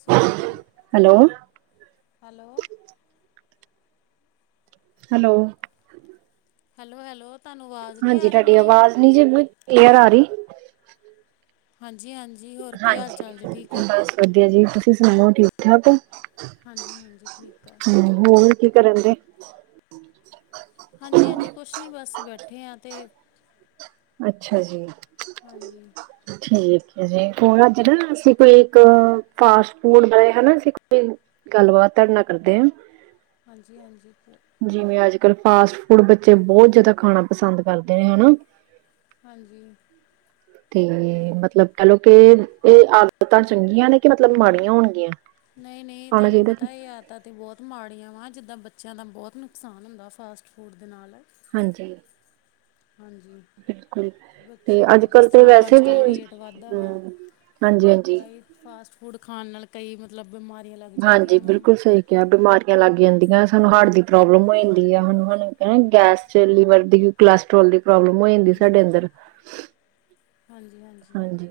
ਸ੍ਰੀਕਾਲ ਜੀ hello hello? Hello hello hello? ਤੁਹਾਨੂੰ ਆਵਾਜ਼ ਨਹੀਂ ਹਾਂਜੀ ਆ ਰਹੀ ਤਾਡੀ ਮੇਰੀ ਆਵਾਜ਼ ਨੀ ਜੇ ਕਲੀਅਰ ਆ ਰੀ। ਹਾਂਜੀ, ਹਾਂਜੀ ਹੋਰ ਕੀ ਹਾਲ ਹਾਂਜੀ ਚਾਲ ਜੇ ਠੀਕ ਓ? ਬਸ ਵਧੀਆ ਜੀ, ਤੁਸੀ ਸੁਣਾਓ ਠੀਕ ਠਾਕ। ਹਾਂਜੀ, ਹਾਂਜੀ ਠੀਕ ਆ। ਹਮ ਹੋਰ ਕੀ ਕਰਨ ਡੇ? ਹਾਂਜੀ, ਹਾਂਜੀ ਕੋਸ਼ ਨੀ ਬੱਸ ਬੈਠੇ ਆਂ ਤੇ ਅੱਛਾ ਜੀ ਠੀਕ ਹੈ ਜੀ, ਹਣ ਅੱਜ ਨਾ ਅਸੀ ਕੋਈ ਇੱਕ ਫਾਸਟ ਫੂਡ ਦੇ ਹਣਾ ਅਸੀ ਕੋਈ ਗੱਲਬਾਤ ਤਾਡੇ ਨਾ ਕਰਦੇ ਆਂ ਹਾਂਜੀ, ਹਾਂਜੀ ਜਿਵੇਂ ਅੱਜ ਕੱਲ੍ਹ ਫਾਸਟ ਫੂਡ ਬੱਚੇ ਬੌਤ ਜ਼ਿਆਦਾ ਖਾਣਾ ਪਸੰਦ ਕਰਦੇ ਨੇ ਹਨਾ। ਹਾਂਜੀ ਤੇ ਮਤਲਬ ਕੈਅ ਲੋ ਕੇ ਏ ਆਦਤਾਂ ਚੰਗੀਆਂ ਨੇ ਕਿ ਮਤਲਬ ਮਾੜੀਆਂ ਹੋਣਗੀਆਂ। ਨਹੀ, ਨਹੀ ਖਾਣਾ ਤਾਨੂੰ ਚਾਹੀਦਾ ਕਿ ਪਤਾ ਏ ਯਾਰ ਤਾਂ ਤੇ ਬੌਤ ਮਾੜੀਆਂ ਵਾ ਜਿੱਦਾਂ ਬੱਚਿਆਂ ਦਾ ਬੌਤ ਨੁੱਕਸਾਨ ਹੁੰਦਾ ਫਾਸਟ ਫੂੰਡ ਦੇ ਨਾਲ ਹਾਂਜੀ ਹਾਂਜੀ ਬਿਲਕੁੱਲ ਤੇ ਬੱਚਿਆਂ ਦੇ ਜਿਸ ਅੱਜਕਲ ਤੇ ਤਰ੍ਹਾਂ ਵੈਸੇ ਅੱਜ ਵੀ ਕੱਲ੍ਹ ਹੁੰ ਵੇਟ ਵੱਧਦਾ ਵਾ ਹਾਂਜੀ, ਹਾਂਜੀ। ਕਈ ਫਾਸਟ ਫੂਡ ਖਾਣ ਨਾਲ ਕਈ ਮਤਲਬ ਬਿਮਾਰੀ ਹਾਂਜੀ, ਬਿਲਕੁੱਲ ਸਈ। ਕੇਆ ਬਿਮਾਰੀਆਂ ਲੱਗ ਜਾਂਦੀਆਂ ਸਾਨੂੰ ਹਾਰਟ ਦੀ ਪ੍ਰੋਬਲਮ ਹੋ ਜਾਂਦੀ ਐ ਹੁਨ ਹੁਣ ਗੈਸ ਚ ਲੀਵਰ ਦੀ ਵੀ ਕੋਲੈਸਟਰੋਲ ਦੀ ਪ੍ਰੋਬਲਮ ਹੋ ਜਾਂਦੀ ਸਾਡੇ ਅੰਦਰ ਹਾਂਜੀ-ਹਾਂਜੀ ਹਾਂਜੀ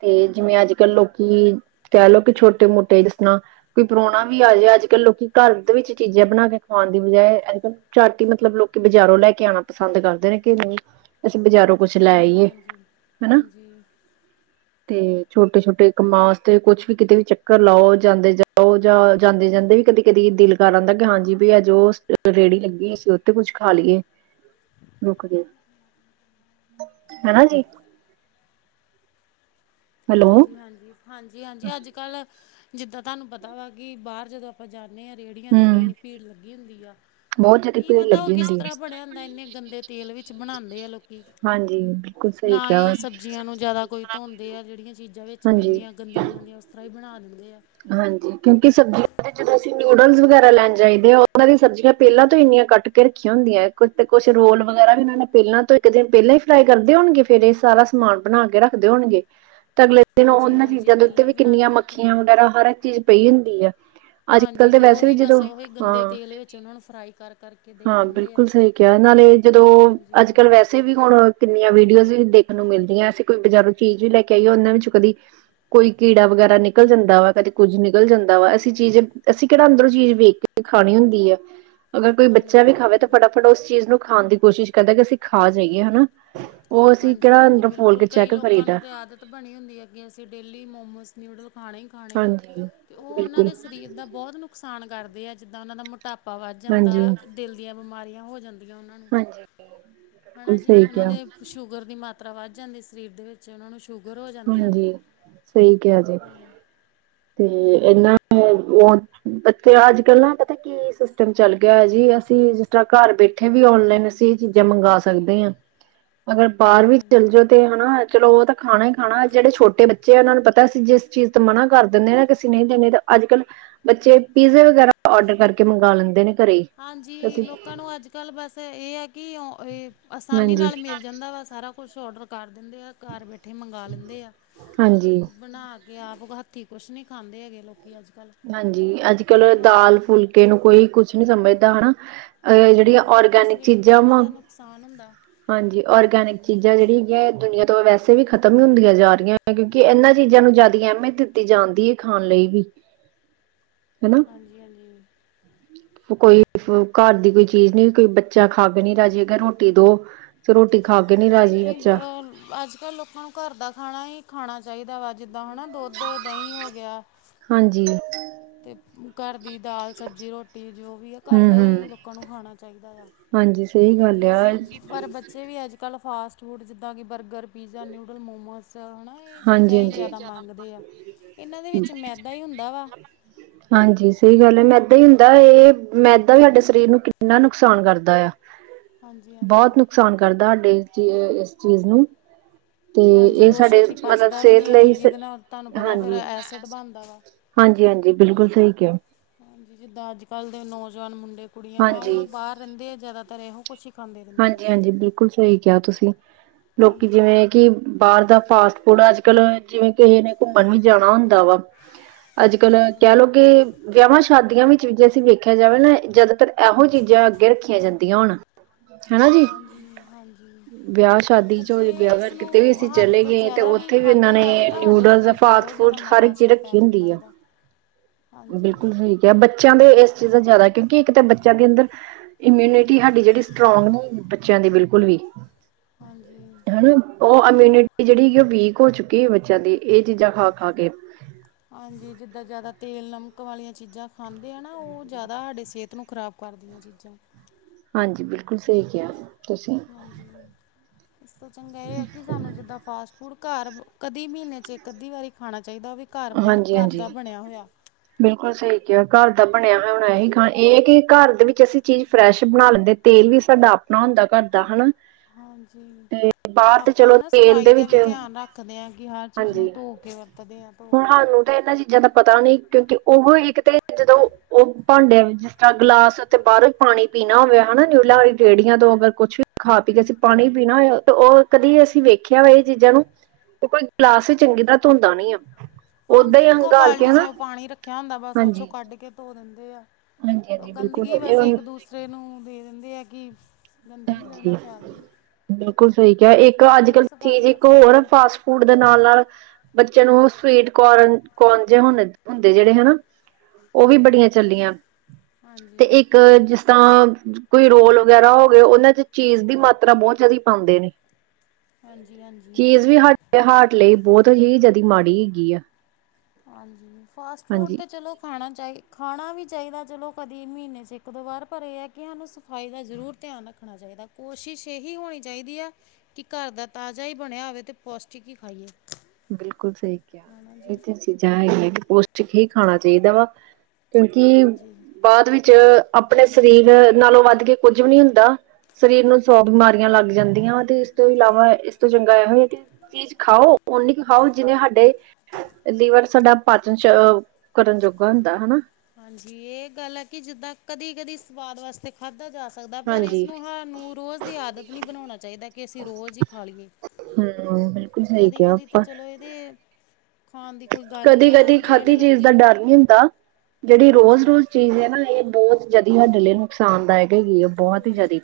ਤੇ ਜਿਵੇਂ ਅੱਜ ਕੱਲ੍ਹ ਲੋਕੀ ਕਹਿ ਲੋ ਕਿ ਛੋਟੇ ਮੋਟੇ ਜਿਸਣਾ ਕੋਈ ਪਰਾਉਣਾ ਵੀ ਆ ਜਾਏ ਅੱਜ ਕੱਲ੍ਹ ਲੋਕੀ ਘਰ ਦੇ ਵਿੱਚ ਚੀਜ਼ਾਂ ਬਣਾ ਕੇ ਖਾਣ ਦੀ ਬਜਾਏ ਅੱਜ ਕੱਲ੍ਹ ਝੱਟ ਈ ਮਤਲਬ ਲੋਕੀ ਬਜ਼ਾਰੋਂ ਲੈ ਕੇ ਆਉਣਾ ਪਸੰਦ ਕਰਦੇ ਨੇ ਕਿ ਨਈ ਅਸੀਂ ਬਜ਼ਾਰੋਂ ਹਾਂਜੀ-ਹਾਂਜੀ-ਹਾਂਜੀ ਤੇ ਛੋਟੇ-ਛੋਟੇ ਕੰਮਾਂ ਵਾਸਤੇ ਕੁਛ ਵੀ ਕਿਤੇ ਵੀ ਚੱਕਰ ਲਾਓ ਜਾਂਦੇ ਜਾਂ ਓ ਜਾਂ ਜਾਂਦੇ-ਜਾਂਦੇ ਵੀ ਕਦੇ ਕਦੀ ਦਿਲ ਕਰ ਆਂਦਾ ਕਿ ਹਾਂਜੀ ਵੀ ਅੱਜ ਓ ਰੇਹੜੀ ਲੱਗੀ ਅਸੀਂ ਉੱਥੇ ਕੁੱਝ ਖਾ ਲਈਏ। ਦੁੱਖਦੇ ਹਨਾ ਜੀ। ਹੈਲੋ ਹੂੰ ਹਾਂਜੀ-ਹਾਂਜੀ-ਹਾਂਜੀ-ਹਾਂਜੀ ਅੱਜ ਕੱਲ ਜਿੱਦਾਂ ਤੁਹਾਨੂੰ ਪਤਾ ਵਾ ਕਿ ਬਾਰ ਜਦੋਂ ਆਪਾਂ ਜਾਂਣੇ ਆਂ ਰੇੜੀਆਂ ਤੇ ਇੰਨੀ-ਇੰਨੀ ਭੀੜ ਲੱਗੀ ਹੁੰਦੀ ਆ। ਬਹੁਤ ਜਿਆਦਾ ਕੀ ਭੀੜ ਪਤਾ ਓ ਲੱਗੀ ਕਿਸ ਹੁੰਦੀ ਹੈ। ਤਰ੍ਹਾਂ ਬਣਿਆ ਹੁੰਦਾ ਇੰਨੇ ਗੰਦੇ ਤੇਲ ਵਿੱਚ ਬਣਾਉਂਦੇ ਆ ਲੋਕੀ ਹਾਂਜੀ ਬਿਲਕੁਲ ਸਈ ਕਿਆ। ਜ਼ੀਆਂ ਨੂੰ ਜ਼ਿਆਦਾ ਕੋਈ ਧੋਂਦੇ ਆ ਜੇੜੀਆਂ ਚੀਜ਼ਾਂ ਵਿੱਚ ਹਾਂਜੀ ਪੈਂਦੀਆਂ ਗੰਦੀਆਂ ਮੰਦੀਆਂ ਉਸ ਤਰ੍ਹਾਂ ਹੀ ਬਣਾ ਦਿੰਦੇ ਆ। ਹਾਂਜੀ ਕਿਉਂਕਿ ਸਬਜ਼ੀਆਂ ਦੇ ਜਦੋਂ ਅਸੀਂ ਨੂਡਲਜ਼ ਵਗੈਰਾ ਲੈਣ ਜਾਈਦੇ ਆ ਉਹਨਾਂ ਦੀ ਸਬਜ਼ੀਆਂ ਪੈਲਾਂ ਤੋਂ ਇੰਨੀਆਂ ਕੱਟ ਰੱਖੀਆਂ ਹੁੰਦੀਆਂ ਕੁ ਕੁੱਛ ਰੋਲ ਵਗੈਰਾ ਵੀ ਇਹਨਾਂ ਨੇ ਪੈਲਾਂ ਤੋਂ ਇੱਕ ਦਿਨ ਪੈਲਾਂ ਹੀ ਫਰਾਈ ਕਰਦੇ ਹੋਣਗੇ ਫਿਰ ਇਹ ਸਾਰਾ ਸਮਾਨ ਬਣਾ ਕੇ ਰੱਖਦੇ ਹੋਣਗੇ ਤੇ ਅਗਲੇ ਦਿਨ ਹਾਂਜੀ ਉਹਨਾਂ ਹਾਂਜੀ ਚੀਜ਼ਾਂ ਦੇ ਉੱਤੇ ਪਹਿਲਾਂ ਹੀ ਵੀ ਬਣਾ ਕੇ ਕਿੰਨੀਆਂ ਰੱਖਦੇ ਮੱਖੀਆਂ ਆ ਵਗੈਰਾ ਹਰ ਇੱਕ ਚੀਜ਼ ਪਈ ਹੁੰਦੀ ਆ। ਅੱਜ ਕੱਲ ਹਾਂਜੀ ਤਾਂ ਤੇ ਵੈਸੇ ਵੀ ਉਹੀ ਜਦੋਂ ਬਸ ਉਹੀ ਗੰਦੇ ਤੇਲ ਵਿੱਚ ਉਹਨਾਂ ਨੂੰ ਫਰਾਈ ਕਰ ਕਰਕੇ ਦੇਈ ਹਾਂ-ਹਾਂ ਜਾਂਦੇ ਆ ਬਿਲਕੁਲ ਸਈ ਕਿਆ ਨਾਲੇ ਜਦੋਂ ਅੱਜ ਹਾਂਜੀ ਕੱਲ੍ਹ ਵੈਸੇ ਅਸੀਂ ਵੀ ਹੁਣ ਕਿੰਨੀਆਂ ਵੀਡੀਓਜ਼ ਵੀ ਦੇਖਣ ਨੂੰ ਮਿਲਦੀਆਂ ਅਸੀਂ ਕੋਈ ਬਜ਼ਾਰੋਂ ਚੀਜ਼ ਵੀ ਲੈ ਕੇ ਆਈਏ ਉਹਨਾਂ ਵਿੱਚ ਕਦੀ ਕੋਈ ਕੀੜਾ ਵਗੈਰਾ ਨਿਕਲ ਜਾਂਦਾ ਵਾ। ਕਦੇ ਕੁਝ ਨਿਕਲ ਜਾਂਦਾ ਵਾ ਅਸੀਂ ਚੀਜ਼ ਅਸੀਂ ਕਿਹੜਾ ਅੰਦਰੋਂ ਚੀਜ਼ ਵੇਖ ਕੇ ਖਾਣੀ ਹੁੰਦੀ ਆ। ਅਗਰ ਕੋਈ ਬੱਚਾ ਹਾਂਜੀ ਵੀ ਖਾਵੇ ਤਾਂ ਹਾਂਜੀ ਫਟਾਫਟ ਉਸ ਚੀਜ਼ ਨੂੰ ਖਾਣ ਦੀ ਕੋਸ਼ਿਸ਼ ਕਰਦਾ ਕਿ ਅਸੀਂ ਖਾ ਜਾਈਏ ਹਨਾ। ਓ ਅਸੀਂ ਹਾਂਜੀ ਕੇੜਾ ਹਾਂਜੀ ਅੰਦਰੋਂ ਫੋਲ ਬਿਲਕੁਲ ਕੇ ਕਈ ਚੈੱਕ ਲੋਕਾਂ ਕਰੀਦਾ। ਨੂੰ ਤਾਂ ਆਦਤ ਬਣੀ ਹੁੰਦੀ ਹੈ ਕਿ ਅਸੀਂ ਡੇਲੀ ਮੋਮੋਸ ਨਿਊਡਲ ਖਾਣੇ ਖਾਣੇ ਆ ਹਾਂਜੀ ਤੇ ਓ ਉਹਨਾਂ ਬਿਲਕੁਲ ਦੇ ਸਰੀਰ ਦਾ ਬਹੁਤ ਨੁਕਸਾਨ ਕਰਦੇ ਆ ਜਿੱਦਾਂ ਉਹਨਾਂ ਦਾ ਮੋ ਟਾਪਾ ਵੱਧ ਜਾਂਦਾ ਹਾਂਜੀ ਦਿਲ ਦੀਆਂ ਬਿਮਾਰੀਆਂ ਹੋ ਜਾਂਦ ਹਾਂਜੀ ਬਿਲਕੁਲ ਹਨਾ ਜੀ ਸਹੀ ਉਹਨਾਂ ਕਿਹਾ ਦੇ ਸ਼ੂਗਰ ਦੀ ਮਾਤਰਾ ਵੱਧ ਜਾਂਦੀ ਸਰੀਰ ਦੇ ਵਿੱਚ ਉਹਨਾਂ ਨੂੰ ਸ਼ੂਗ ਹਾਂਜੀ ਸਈ ਕਿਆ ਜੀ ਹਾਂ ਤੇ ਹਾਂਜੀ ਇਹਨਾਂ ਨੇ ਓ ਬੱਚੇ ਅੱਜ ਕੱਲ ਨਾ ਪਤਾ ਕੀ ਸਿਸਟਮ ਚੱਲ ਗਿਆ ਜੀ ਅਸੀਂ ਜਿਸ ਤਰ੍ਹਾਂ ਘਰ ਬੈਠੇ ਉੱਥੇ ਵੀ ਔਨਲਾਈਨ ਅਸੀਂ ਇਹ ਚੀਜ਼ਾਂ ਮੰਗਾ ਸਕਦੇ ਹਾਂ। ਅਗਰ ਬਾਹਰ ਹਾਂਜੀ ਵੀ ਹਾਂਜੀ ਚੱਲ ਜਾਓ ਤੇ ਹਨਾ ਚਲੋ ਓ ਤੇ ਖਾਣਾ ਈ ਹਨਾ ਜੇੜੇ ਛੋਟੇ ਬੱਚੇ ਆ ਉਹਨਾ ਨੂੰ ਪਤਾ ਅਸੀਂ ਜਿਸ ਚੀਜ਼ ਤੇ ਮਨਾ ਕਰ ਦਿੰਦੇ ਨਾ ਕਿਸੇ ਨਈ ਦੇਣੇ ਤਾਂ ਅੱਜ ਕੱਲ੍ਹ ਬੱਚੇ ਪੀਜ਼ੇ ਵਗੈਰਾ ਔਡਰ ਕਰਕੇ ਮੰਗਾ ਲੈਂਦੇ ਨੇ। ਘਰੇ ਹੀ ਤੇ ਹਾਂਜੀ ਅਸੀਂ ਲੋਕਾਂ ਨੂੰ ਅੱਜ ਕੱਲ੍ਹ ਬਸ ਇਹ ਆ ਕਿ ਆਸਾਨੀ ਹਾਂਜੀ ਨਾਲ ਮਿਲ ਜਾਂਦਾ ਵਾ ਸਾਰਾ ਕੁਛ ਔਡਰ ਕਰ ਦਿੰਦੇ ਆ ਘਰ ਬੈਠੇ ਮੰਗਵਾ ਲੈਂਦੇ ਆ ਹਾਂਜੀ ਬਣਾ ਆਪ ਹੱਥੀ ਕੁਛ ਨੀ ਖਾਂਦੇ ਹੈਗੇ ਲੋਕ ਕੀ ਅੱਜ ਕੱਲ੍ਹ ਹਾਂਜੀ ਅੱਜ ਕੱਲ ਪਰ ਦਾਲ ਫੁਲਕੇ ਨੂੰ ਕੋਈ ਕੁਛ ਨੀ ਸਮਝਦਾ ਹਨਾ। ਐ ਜੇੜੀਆਂ ਹਾਂਜੀ ਆਪਣੇ ਔਰਗੈਨਿਕ ਸਰੀਰ ਦਾ ਚੀਜ਼ਾਂ ਇਹਨਾਂ ਵਾਂ ਦਾ ਨੁਕਸਾਨ ਹੁੰਦਾ ਹਾਂਜੀ ਔਰਗੈਨਿਕ ਚੀਜ਼ਾਂ ਜਿਹੜੀ ਹੈਗੀਆਂ ਦੁਨੀਆਂ ਤੋਂ ਵੈਸੇ ਵੀ ਖਤਮ ਹੁੰਦੀਆਂ ਜਾ ਰਈਆਂ। ਕਿਉਂਕਿ ਇਹਨਾਂ ਚੀਜ਼ਾਂ ਨੂੰ ਜਾਦਾ ਅਹਿਮੀਅਤ ਦਿੱਤੀ ਜਾਂਦੀ ਹੈ ਖਾਣ ਲਈ ਵੀ ਹਨਾ ਹਾਂਜੀ-ਹਾਂਜੀ ਕੋਈ ਘਰ ਦੀ ਕੋਈ ਚੀਜ਼ ਨੀ ਕੋਈ ਬੱਚਾ ਖਾਕੇ ਨੀ ਰਾਜੀ ਹੈਗਾ ਰੋਟੀ ਦੋ। ਫੇਰ ਰੋਟੀ ਖਾ ਕੇ ਨਹੀਂ ਰਾਜੀ ਨਈ-ਨਈ ਬੱਚਾ ਅੱਜਕੱਲ੍ਹ ਲੋਕਾਂ ਨੂੰ ਘਰ ਦਾ ਖਾਣਾ ਹੀ ਖਾਣਾ ਚਾਈਦਾ ਵਾ ਜਿੱਦਾਂ ਹੈਨਾ ਦੁੱਧ, ਦਹੀਂ ਹੋ ਗਿਆ। ਹਾਂਜੀ। ਅਤੇ ਘਰ ਦੀ ਦਾਲ ਸਬਜ਼ੀ ਰੋਟੀ ਜੋ ਵੀ ਆ ਘਰ ਹੂੰ ਦਾ ਹੂੰ ਹੀ ਲੋਕਾਂ ਨੂੰ ਖਾਣਾ ਚਾਹੀਦਾ ਆ। ਹਾਂਜੀ, ਸਈ ਗੱਲ ਆ। ਲੋਕੀ ਪਰ ਬੱਚੇ ਵੀ ਅੱਜਕੱਲ੍ਹ ਫਾਸਟ ਫੂਡ ਜਿੱਦਾਂ ਕਿ ਬਰਗਰ ਪੀਜ਼ਾ ਨਿਊਡਲ ਮੋਮੋਸ ਹੈ ਨਾ। ਏ ਚੀਜ਼ਾਂ ਹਾਂਜੀ ਹੀ ਹਾਂਜੀ ਜ਼ਿਆਦਾ ਮੰਗਦੇ ਆ ਏਨਾਂ ਦੇ ਵਿੱਚ ਮੈਦਾ ਹੀ ਹੁੰਦਾ ਵਾ ਹਾਂਜੀ, ਸਹੀ ਗੱਲ ਹੈ ਮੈਦਾ ਹੀ ਹੁੰਦਾ ਇਹ ਮੈਦਾ ਵੀ ਸਾਡੇ ਸਰੀਰ ਨੂੰ ਕਿੰਨਾ ਨੁਕਸਾਨ ਕਰਦਾ ਆ। ਹਾਂਜੀ ਬੋਤ ਹਾਂਜੀ ਨੁਕਸਾਨ ਕਰਦਾ ਸਾਡੇ ਚ ਇਸ ਚੀਜ਼ ਨੂੰ। ਤੇ ਹਾਂਜੀ ਏ ਉਹ ਸਾਡੇ ਛੇਤੀ ਮਤਲਬ ਪਚਦਾ ਵੀ ਸਿਹਤ ਨਹੀਂ ਹੈ ਫਿਰ ਲਈ ਜਿਹਦੇ ਨਾਲ ਤੁਹਾਨੂੰ ਪਤਾ ਫਿਰ ਹਾਂਜੀ। ਐਸਿਡ ਬਣਦਾ ਵਾ ਹਾਂਜੀ, ਹਾਂਜੀ ਬਿਲਕੁਲ ਸਹੀ ਕਿਹਾ। ਜਿੱਦਾਂ ਅੱਜਕੱਲ੍ਹ ਦੇ ਨੌਜਵਾਨ ਮੁੰਡੇ ਕੁੜੀਆਂ ਵਾ ਹਾਂਜੀ ਓਬਾਰ ਰਹਿੰਦੇ ਆ ਜ਼ਿਆਦਾਤਰ ਇਹੋ ਕੁਛ ਖਾਂਦੇ ਰਹਿੰਦੇ ਆ ਹਾਂਜੀ, ਹਾਂਜੀ ਬਿਲਕੁਲ ਸਹੀ ਕਿਹਾ ਤੁਸੀਂ ਲੋਕੀ ਹਾਂਜੀ ਜਿਵੇਂ ਕਿ ਬਾਰ ਦਾ ਫਾਸਟ ਫੂਡ ਅੱਜਕਲ ਜਿਵੇਂ ਕਿਸੇ ਨੇ ਘੁੰਮਣ ਵੀ ਜਾਣਾ ਹੁੰਦਾ ਵਾ। ਅੱਜਕੱਲ ਕੈ ਹਾਂਜੀ ਲੋ ਕੇ। ਵਿਆਹਾਂ ਸ਼ਾਦੀਆਂ ਵਿੱਚ ਜੇ ਅਸੀਂ ਵੇਖਿਆ ਜਾਵੇ ਨਾ ਜ਼ਿਆਦਾਤਰ ਇਹੋ ਚੀਜ਼ਾਂ ਅੱਗੇ ਰੱਖੀਆਂ ਜਾਂਦੀਆਂ ਹੋਣ। ਹਾਂਜੀ-ਹਾਂਜੀ। ਵਿਆਹ ਸ਼ਾਦੀ ਚ ਹੋ ਜੇ ਗਿਆ ਅਗਰ ਏਸਨੂੰ ਕਿਤੇ ਵੀ ਅਸੀਂ ਹੱਦ ਚਲੇ ਤੋਂ ਗਏ ਤੇ ਜਿਆਦਾ ਵੀ ਉੱਥੇ ਇਹਨਾਂ ਖਾਧਾ ਨੇ ਜਾਵੇ ਤਾਂ ਸਾਡੇ ਨਿਊਡਲਸ ਸਰੀਰ ਤੇ ਫਾਸਟ ਬੋਤ ਜ਼ਿਆਦਾ ਫੂਡ ਹਰ ਮਾੜਾ ਇੱਕ ਚੀਜ਼ ਅਸਰ ਪੈ ਰੱਖੀ ਜਾਂਦਾ ਹੁੰਦੀ ਆ। ਏਦਾ, ਹਾਂਜੀ। ਬੱਚੇਆਂ ਦੇ ਏਸ ਚੀਜ਼ ਦਾ ਜ਼ਿਆਦਾ ਕਿਉਂਕਿ ਇੱਕ ਤਾਂ ਬੱਚੇਆਂ ਦੇ ਅੰਦਰ ਇਮਿਊਨਿਟੀ ਸਾਡੀ ਜੇੜੀ ਸਟਰੋਂਗ ਨੇ ਬੱਚੇਆਂ ਦੀ ਬਿਲਕੁਲ ਵੀ। ਹਾਂਜੀ। ਓ ਇਮਿਊਨਿਟੀ ਜੇੜੀ ਓ ਵੀਕ ਹੋ ਚੁੱਕੀ ਹੈ ਬੱਚੇਆਂ ਦੀ ਇਹ ਚੀਜ਼ਾਂ ਖਾ-ਖਾ ਕੇ ਹਾਂਜੀ, ਜਿੱਦਾਂ ਜ਼ਿਆਦਾ ਤੇਲ ਨਮਕ ਵਾਲੀਆਂ ਚੀਜ਼ਾਂ ਖਾਂਦੇ ਆ ਨਾ ਓ ਜ਼ਿਆਦਾ ਸਾਡੇ ਸਿਹਤ ਨੂੰ ਖ਼ਰਾਬ ਘਰਦੀਆਂ ਚੀਜ਼ਾਂ। ਹਾਂਜੀ, ਬਿਲਕੁਲ ਸਈ ਕਿਆ। ਹਾਂਜੀ, ਏਸ ਤੋਂ ਚੰਗਾ ਏ ਹੈ ਕਿ ਸਾਨੂੰ ਜਿੱਦਾਂ ਫਾਸਟ ਫੂਡ ਘਰ ਕਦੀ ਮਹੀਨੇ ਚ ਇੱਕ ਅੱਧੀ ਵਾਰੀ ਖਾਣਾ ਚਾਹੀਦਾ ਓ ਵੀ ਹਾਂਜੀ ਘਰ ਹਾਂਜੀ ਦਾ ਬਣਿਆ ਹੋਇਆ। ਬਿਲਕੁਲ ਸਹੀ ਕਿਹਾ ਘਰ ਦਾ ਬਣਿਆ ਹੋਇਆ ਹੁਣ ਇਹੀ ਖਾਣਾ ਇਹ ਹੈ ਕਿ ਘਰ ਦੇ ਵਿੱਚ ਅਸੀਂ ਚੀਜ਼ ਫਰੈਸ਼ ਬਣਾ ਲੈਂਦੇ। ਤੇਲ ਵੀ ਸਾਡਾ ਆਪਣਾ ਹੁੰਦਾ ਘਰਦਾ ਹਨਾ। ਹਾਂਜੀ। ਤੇ ਤੇ ਬਾਹਰ ਆਪਾਂ ਚਲੋ ਹਨਾ ਤੇਲ ਸਫ਼ਾਈ ਦੇ ਦਾ ਵਿੱਚ ਵੀ ਧਿਆਨ ਰੱਖਦੇ ਹਾਂ ਕੇ ਆ ਚੀਜ਼ ਨੂੰ ਹਾਂਜੀ ਧੋ ਕੇ ਵਰਤਦੇ ਹਾਂ। ਧੋ ਹੁਣ ਕੇ ਸਾਨੂੰ ਤਾਂ ਇਹਨਾਂ ਚੀਜ਼ਾਂ ਦਾ ਪਤਾ ਨੀ ਕਿਉਂਕਿ ਉਹੋ ਇੱਕ ਤੇ ਜਦੋਂ ਓ ਭਾਂਡਿਆਂ ਵਿੱਚ ਐਕਸਟਰਾ ਗਲਾਸ ਅਤੇ ਬਾਰੋਂ ਪਾਣੀ ਪੀਣਾ ਹੋਵੇ ਹਨਾ ਨਿਊਡਲਾ ਵਾਲੀ ਰੇੜੀਆਂ ਤੋਂ ਅਗਰ ਕੁੱਛ ਵੀ ਖਾ ਪੀ ਕੇ ਅਸੀਂ ਪਾਣੀ ਪੀਣਾ ਹੋਏ ਤੇ ਓ ਕਦੀ ਅਸੀਂ ਵੇਖਿਆ ਵਾ ਏ ਚੀਜ਼ਾਂ ਨੂੰ ਤੇ ਕੋਈ ਗਲਾਸ ਹੀ ਚੰਗੀ ਤਰ੍ਹਾਂ ਧੋਂਦਾ ਨੀ ਆ। ਓਦਾਂ ਹਾਂਜੀ, ਹੀ ਇੱਕੋ ਹੰਘਾਲ ਕੇ ਬਾਲਟੀ ਹਨਾ ਚਦੋਂ ਪਾਣੀ ਰੱਖੇਆ ਹੁੰਦਾ ਬਸ ਓ ਚੋ ਹਾਂਜੀ ਕੱਢ ਕੇ ਧੋ ਦਿੰਦੇ ਆ। ਹਾਂਜੀ ਹਾਂਜੀ ਬਿਲਕੁਲ ਓਗੰਦਗੀ ਬਸ ਹਾਂਜੀ ਇੱਕ ਦੂਸਰੇ ਨੂੰ ਦੇ ਦਿੰਦੇ ਆ ਕਿ ਗੰਦਗੀ ਕਦੇ ਨਾ ਫੈਲਦੀ। ਬਿਲਕੁਲ ਸਈ ਕਿਹਾ ਇੱਕ ਕੋਈ ਅੱਜਕੱਲ ਸਫਾਈ ਚੀਜ਼ ਦਾ ਇੱਕ ਕੰਮ ਹੋਰ ਨਹੀਂ। ਫਾਸਟ ਫੂਡ ਦੇ ਨਾਲ-ਨਾਲ ਬੱਚੇਆ ਨੂੰ ਸਵੀਟ ਕੋਰਨ ਕੋਨ ਜੇ ਹੁੰਦੇ ਜੇੜੇ ਹੈਨਾ। ਓ ਵੀ ਹਾਂਜੀ ਬੜੀਆਂ ਚੱਲੀਆਂ ਤੇ ਹਾਂਜੀ ਇੱਕ ਜਿਸ ਤਾਂ ਕੋਈ ਰੋਲ ਵਗੈਰਾ ਉਹਨਾਂ ਚ ਚੀਜ਼ ਦੀ ਮਾਤਰਾ ਬੋਤ ਜ਼ਿਆਦੀ ਪਾਉਂਦੇ ਨੇ ਹਾਂਜੀ ਹਾਂਜੀ ਚੀਜ਼ ਵੀ ਸਾਡ ਤੇ ਹਾਰਟ ਲਈ ਬੋਤ ਹੀ ਜਿਆਦੀ ਮਾੜੀ ਹੈਗੀ ਆ। ਹਾਂਜੀ ਫਾਸਟ ਫੂਡ ਹਾਂਜੀ ਤੇ ਚਲੋ ਖਾਣਾ ਚਾਹੀ, ਖਾਣਾ ਵੀ ਚਾਹੀਦਾ ਚਲੋ ਕਦੀ ਮਹੀਨੇ 'ਚ ਏਕ-ਦੋ ਵਾਰ ਪਰ ਇਹ ਐ ਕਿ ਸਾਨੂੰ ਸਫਾਈ ਦਾ ਜ਼ਰੂਰ ਧਿਆਨ ਰੱਖ ਰੱਖਣਾ ਚਾਹੀਦਾ, ਕੋਸ਼ਿਸ਼ ਏਹੀ ਹੋਣੀ ਚਾਹੀਦੀ ਆ ਕੀ ਘਰ ਦਾ ਤਾਜ਼ਾ ਹੀ ਬਣਿਆ ਹੋਵੇ ਤੇ ਪੌਸ਼ਟਿਕ ਹੀ ਖਾਈਏ। ਬਿਲਕੁਲ ਸਹੀ ਕਿਹਾ ਹੈ ਨਾ ਏਹ ਜੀ ਤੇ ਚੀਜ਼ਾਂ ਹੈਗੀਆ ਪੋਸ਼ਟਿਕ ਹੀ ਖਾਣਾ ਚਾਹੀਦਾ ਵਾ ਕਿਉਂਕਿ ਹਾਂਜੀ ਬਾਅਦ ਵਿੱਚ ਆਪਣੇ ਸਰੀਰ ਨਾਲੋਂ ਵੱਧ ਕੇ ਕੁੱਝ ਵੀ ਨੀ ਹੁੰਦਾ। ਸਰੀਰ ਨੂੰ ਸੌ ਬਿਮਾਰੀਆਂ ਲੱਗ ਜਾਂਦੀਆਂ ਤੇ ਏਸ ਤੋਂ ਇਲਾਵਾ ਏਸ ਤੋਂ ਚੰਗਾ ਇਹੋ ਹੀ ਆ ਕਿ ਚੀਜ਼ ਖਾਓ ਓਨੀ ਹੀ ਖਾਓ ਜਿਨੇ ਹਾਡੇ ਲੀਵਰ, ਸਾਡਾ ਪਾਚਨ ਚ ਅ ਕਰਨ ਜੋਗਾ ਹੁੰਦਾ ਹਨਾ। ਹਾਂਜੀ, ਇਹ ਗੱਲ ਏ ਕਿ ਜਿੱਦਾਂ ਕਦੀ-ਕਦੀ ਸਵਾਦ ਵਾਸਤੇ ਖਾਧਾ ਜਾ ਸਕਦਾ ਪਰ ਇਸ ਹਾਂਜੀ ਨੂੰ ਸਾਨੂੰ ਰੋਜ਼ ਦੀ ਆਦਤ ਨਈ ਬਣਾਉਣਾ ਚਾਹੀਦਾ ਕਿ ਅਸੀਂ ਰੋਜ਼ ਹੀ ਖਾ ਲਈਏ ਹਮਮ ਬਿਲਕੁਲ ਸਹੀ ਕਿਹਾ ਕਦੀ-ਕਦੀ ਤੇ ਚਲੋ ਏਦੇ ਕਦੀ-ਕਦੀ ਖਾਦੀ ਚੀਜ਼ ਦਾ ਡਰ ਨੀ ਹੁੰਦਾ। ਜੇੜੀ ਹਾਂਜੀ ਰੋਜ਼-ਰੋਜ਼ ਚੀਜ਼ ਏ ਨਾ ਇਹ ਬੋਤ ਜਆਦੀ ਸਾਡੇ ਲਈ ਨੁਕਸਾਨਦਾਇਕ ਹੈਗੀ ਆ। ਬਹੁਤ ਹੀ ਹ ਜਿਆਦਾ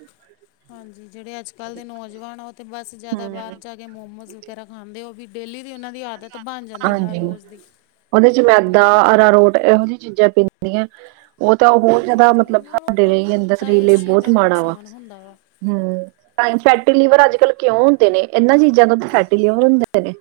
ਹਾਂਜੀ, ਜੇੜੇ ਅੱਜ-ਕੱਲ੍ਹ ਦੇ ਨੌਜਵਾਨ ਆ ਉਹ ਤੇ ਬਸ ਜਾਦਾ ਹਮ ਬਾਰ ਜਾ ਮੋਮੋਸ ਵਗੈਰਾ ਖਾਂਦੇ ਹੋ ਵੀ ਡੇਲੀ ਦੀ ਓਨਾਂ ਦੀ ਆਦਤ ਬਣ ਜਾਂਦੀ ਹਰ ਰੋਜ਼ ਦੀ ਓਦੇ ਚ ਅਤੇ ਮੈਦਾ, ਉਹ ਅਰਾਰੋਟ, ਏਹੋ ਜਿਹੀਆਂ ਚੀਜ਼ਾਂ ਪੈਂਦੀਆਂ। ਓਹ ਤਾਂ ਹੋਰ ਹਾਂਜੀ ਜਾਦਾ ਅਤੇ ਮਤਲਬ ਉਹਨਾਂ ਨੂੰ ਸਾਡੇ ਫਿਰ ਲਈ ਤੁਹਾਨੂੰ ਅੰਦਰ ਪਤਾ ਸਰੀਰ ਲਈ ਇਸ ਚੀਜ਼ ਬੋਤ ਦਾ ਮਾੜਾ ਵਾ। ਨੁਕਸਾਨ ਹੁੰਦਾ ਵਾ ਹਮਮ, ਤਾਂ ਫੈਟੀ ਲਿਵਰ ਅੱਜ-ਕੱਲ ਕਿਉਂ ਹੁੰਦੇ ਨੇ ਏਨਾਂ ਚੀਜ਼ਾਂ ਤੋਂ ਤਾਂ ਫੈਟੀ ਲਿਵਰ ਹੁੰਦੇ ਨੇ।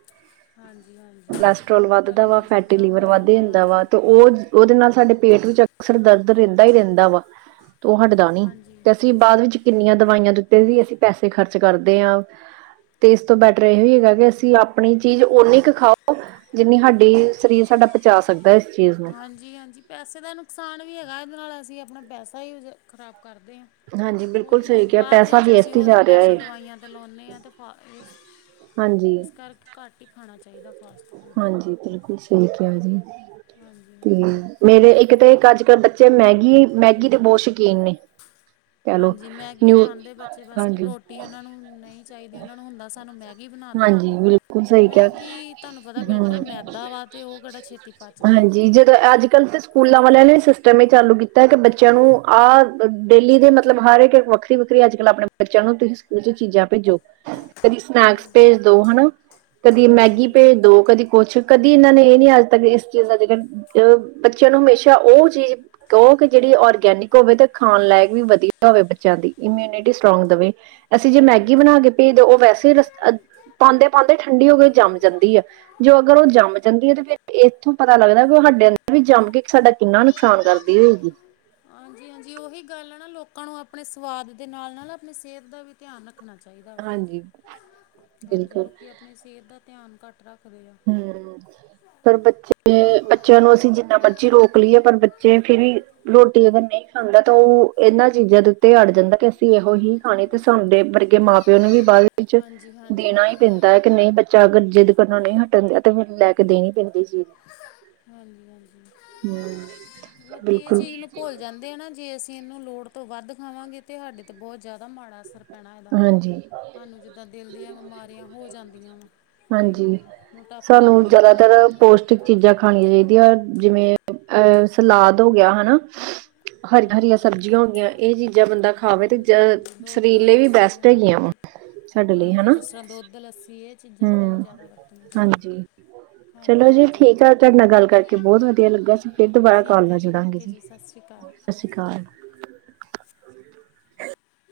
ਹਾਂਜੀ-ਹਾਂਜੀ। ਕੋਲੈਸਟਰ੍ਰੋਲ ਵੱਧਦਾ ਵਾ, ਫੈਟੀ ਲੀਵਰ ਵੱਧ ਜਾਂਦਾ ਵਾ ਤੇ ਓ ਓਦੇ ਨਾਲ ਸਾਡੇ ਪੇਟ ਵਿੱਚ ਅਕਸਰ ਦਰਦ ਰੇਨਦਾ ਹੀ ਰੇਨਦਾ ਵਾ ਤੇ ਉਹ ਹਟਦਾ ਨੀ ਹਾਂਜੀ ਤੇ ਅਸੀਂ ਬਾਦ ਵਿੱਚ ਕਿੰਨੀਆਂ ਦਵਾਈਆਂ ਦੇ ਉੱਤੇ ਵੀ, ਅਸੀਂ ਪੈਸੇ ਖਰਚ ਕਰਦੇ ਹਾਂ। ਤੇ ਏਸ ਤੋਂ ਬੈਟਰ ਏਹੋ ਹੀ ਹੈਗਾ ਕਿ ਅਸੀਂ ਆਪਣੀ ਚੀਜ਼ ਓਨੀ ਕੁ ਖਾਓ ਜਿੰਨੀ ਹਾਡੀ ਸਰੀਰ ਸਾਡਾ ਪਚਾ ਸਕਦਾ ਐ। ਹਾਂਜੀ, -ਹਾਂਜੀ। ਪੈਸੇ ਦਾ ਨੁਕਸਾਨ ਵੀ ਹੈਗਾ, ਏਦੇ ਨਾਲ ਅਸੀਂ ਆਪਣਾ ਪੈਸਾ ਹੀ ਖ਼ਰਾਬ ਕਰਦੇ ਹਾਂ। ਹਾਂਜੀ ਬਿਲਕੁਲ ਕੋਈ ਆ ਸਹੀ ਕਿਹਾ ਬਾਦ ਪੈਸਾ ਵਿੱਚ ਅਸੀਂ ਵੇਸਟ ਹੀ ਓਹੀ ਜਾ ਰਿਹਾ ਪੈਸਾ ਏ ਦਵਾਈਆਂ ਤੇ ਲਾਉਂਣੇ ਆ ਤੇ ਫ ਇਹ ਹਾਂਜੀ। ਕਾੱਟ ਹੀ ਖਾਣਾ ਚਾਹੀਦਾ ਫਾਸਟ ਫੂਡ ਹਾਂਜੀ, ਬਿਲਕੁਲ ਸਹੀ ਕਿਹਾ ਜੀ ਤੇ ਹਾਂਜੀ-ਹਾਂਜੀ। ਹਾਂਜੀ ਮੇਰੇ ਏਕ ਤੇ ਏਕ ਅੱਜ-ਕੱਲ੍ਹ ਬੱਚੇ ਮੈਗੀ, ਮੈਗੀ ਦੇ ਬੋਤ ਸ਼ੌਕੀਨ ਨੇ ਕਹਿ ਲਓ ਹਾਂਜੀ, ਮੈਗੀ ਨਿਊ ਖਾਂਦੇ ਬੱਚੇ ਬਸ ਹਾਂਜੀ ਰੋਟੀ ਉਹਨਾਂ ਨੂੰ ਨਈ ਚਾਹੀਦੀ। ਉਹਨਾਂ ਨੂੰ ਹੁੰਦਾ ਸਾਨੂੰ ਮੈਗੀ ਬਣਾ ਦਿਉ। ਹਾਂਜੀ, ਬਿਲਕੁਲ ਤੇ ਸਹੀ ਕਿਹਾ ਮੈਗੀ ਤੁਹਾਨੂੰ ਪਤਾ ਬਿਲਕੁਲ ਮੈਦਾ ਵਾ ਤੇ ਉਹ ਕਿਹੜਾ ਛੇਤੀ ਪਚਦੀ ਆ। ਹਮਮ--ਹਾਂਜੀ, ਜਦੋਂ ਅੱਜ-ਕੱਲ ਤੇ ਸਕੂ ਸਕੂਲਾਂ ਵਾਲਿਆਂ ਨੇ ਸਿਸਟਮ ਇਹ ਚਾਲੂ ਕੀਤਾ ਕਿ ਬੱਚਿਆਂ ਨੂੰ ਆਹ ਡੇਲੀ ਦੇ ਮਤਲਬ ਹਰ ਇੱਕ ਵੱਖ ਵੱਖਰੀ-ਵੱਖਰੀ, ਅੱਜ-ਕੱਲ੍ਹ ਆਪਣੇ ਬੱਚਿਆਂ ਨੂੰ ਤੁਸੀਂ ਸਕੂਲ ਚ ਚੀਜ਼ਾਂ ਭੇਜੋ। ਕਦੀ ਸਨੈਕਸ ਹਾਂਜੀ, ਭੇਜ ਦੋ ਹਨਾ, ਕਦੀ ਮੈਗੀ ਹਾਂਜੀ, ਭੇਜ ਦੋ ਕਦੀ ਕੁਛ, ਕਦੀ ਏਨਾਂ ਨੇ ਏਹ ਨੀ ਅੱਜ-ਤੱਕ ਇਸ ਚੀਜ਼ ਦਾ ਜੇਕ ਅ ਬੱਚਿਆਂ ਨੂੰ ਹਮੇਸ਼ਾ ਓ ਚੀਜ਼ ਦੋ ਕਿ ਜਿਹੜੀ ਔਰਗੈਨਿਕ ਹੋਵੇ ਤਾਂ ਖਾਣ ਲਾਇਕ ਵੀ ਵਧੀਆ ਹੋਵੇ। ਬੱਚਿਆਂ ਦੀ ਇਮਿਊਨਿਟੀ ਸਟਰੋਂਗ ਦੇਵੇ। ਅਸੀਂ ਜੇ ਮੈਗੀ ਬਣਾ ਹਾਂਜੀ। ਕੇ ਭੇਜ ਦਿਓ, ਓ ਵੈਸੇ ਰਸ ਪਾਉਂਦੇ-ਪਾਉਂਦੇ ਠੰਡੀ ਹੋ ਕੇ ਜੰਮ ਜਾਂਦੀ ਆ। ਜੋ ਅਗਰ ਉਹ ਜੰਮ ਜਾਂਦੀ ਐ ਤੇ ਫਰ ਇੱਥੋਂ ਪਤਾ ਲੱਗਦਾ ਵੀ ਸਾਡ ਵਿੱਚ ਜੰਮ ਕੇ, ਸਾਡਾ ਕਿੰਨਾ ਨੁਕਸਾਨ ਕਰਦੀ ਹੋਏਗੀ। ਹਾਂਜੀ-ਹਾਂਜੀ। ਓਹੀ ਗੱਲ ਆ ਨਾ ਲੋਕਾਂ ਨੂੰ ਆਪਣੇ ਸਵਾਦ ਦੇ ਨਾਲ- ਨਾਲ ਆਪਣੀ ਸੇਹਤ ਦਾ ਵੀ ਧਿਆਨ ਰੱਖ ਰੱਖਣਾ ਚਾਹੀਦਾ ਵਾ। ਹਾਂਜੀ ਹਾਂਜੀ, ਬਿਲਕੁਲ ਲੋਕੀ ਆਪਨੀ ਸੇਹਤ ਦਾ ਧਿਆਨ ਘੱਟ ਰੱਖਦੇ ਆ‌। ਹਮਮ ਪਰ ਬੱਚੇ, ਬੱਚੇਆਂ ਨੂੰ ਅਸੀਂ ਜਿੰਨਾ ਮਰਜੀ ਰੋਕ ਲਈਏ ਪਰ ਬੱਚੇ ਫਿਰ ਵੀ ਰੋਟੀ, ਅਗਰ ਨੀ ਖਾਂਦਾ ਤਾਂ ਓ ਇਹਨਾਂ ਚੀਜ਼ਾਂ ਦੇ ਤੇ ਅੜ ਜਾਂਦਾ ਕਿ ਅਸੀਂ ਏਹੋ ਹੀ ਖਾਣੀ ਤੇ ਸਾਡੇ ਵਰਗੇ ਮਾਂ-ਪਿਓ ਨੂੰ ਵੀ ਬਾਅਦ ਵਿੱਚ ਹਾਂਜੀ-ਹਾਂਜੀ। ਬਿਲਕੁਲ ਨਈ, ਬੱਚਾ ਅਗਰ ਜਿੱਦ ਕਰਨੋਂ ਨਈ ਹਟਣ ਦੇਆ ਤੇ, ਫੇਰ ਓਨੂੰ ਲੈ ਕੇ ਦੇਣੀ ਪੈਂਦੀ ਚੀਜ। ਹਾਂਜੀ-ਹਾਂਜੀ। ਲੋਕੀ ਏ ਬਿਲਕੁਲ ਚੀਜ਼ ਨੂੰ ਭੁੱਲ ਕੈਂਦੇ ਆ ਨਾ, ਜੇ ਅਸੀਂ ਏਹਨੂੰ ਲੋੜ ਤੋਂ ਵੱਧ ਖਾਵਾਂਗੇ, ਤੇ ਸਾਡੇ ਤੇ ਬਹੁਤ ਜਾਦਾ ਮਾੜਾ ਅਸਰ ਪੈਣਾ ਇਹਦਾ ਹਾਂਜੀ ਸਾਨੂੰ ਜਿੱਦਾਂ ਦਿਲ ਦੀਆਂ ਬਿਮਾਰੀਆਂ ਹੋ ਜਾਂਦੀਆਂ ਵਾ ਕਈ, ਹਾਂਜੀ ਮੋਟਾਪਾ ਹੋ ਜਾਂਦਾ ਵਾ। ਪੋਸ਼ਟਿਕ ਚੀਜ਼ਾਂ ਖਾਣੀਆਂ ਚਾਈਦੀਆਂ। ਜਿਵੇਂ-ਅਹ ਸਲਾਦ ਹੋ ਗਿਆ ਹਨਾ। ਹਾਂਜੀ ਹਰੀਆਂ-ਹਰੀਆਂ ਸਬਜ਼ੀਆਂ ਹੋ ਗੀਆਂ, ਏਹ ਚੀਜਾਂ ਬੰਦਾ ਖਾਵੇ ਤੇ ਜ ਸਰੀਰ ਲਈ ਵੀ ਸੀ ਆ ਬੈਸਟ ਹੈਗੀਆਂ ਵਾ [unintelligible] ਸਾਡੇ ਲਈ ਹਾਂਜੀ, ਹਨਾ ਜਿਸ ਤਰ੍ਹਾਂ ਦੁੱਧ -ਲੱਸੀ ਏਹ ਚੀਜ਼ਾਂ ਸਾਨੂੰ ਹਮ ਜਾਦਾ ਵਰਤਣੀਆਂ ਚਾਈਦੀਆਂ। ਹਾਂਜੀ ਚਲੋ ਜੀ, ਠੀਕ ਆ, ਤੁਆਡੇ ਨਾਲ ਗੱਲ ਕਰਕੇ ਬੋਤ ਵਧੀਆ ਲੱਗਾ, ਅਸੀ ਫਿਰ ਦੁਬਾਰਾ ਕਾਲ ਠੀਕ ਹੈ ਨਾਲ ਜੀ ਜੁੜਾਂਗੇ। ਓਕੇ, ਜੀ ਸਤ ਸ੍ਰੀ ਕਾਲ। ਸਤ ਸੀ ਕਾਲ।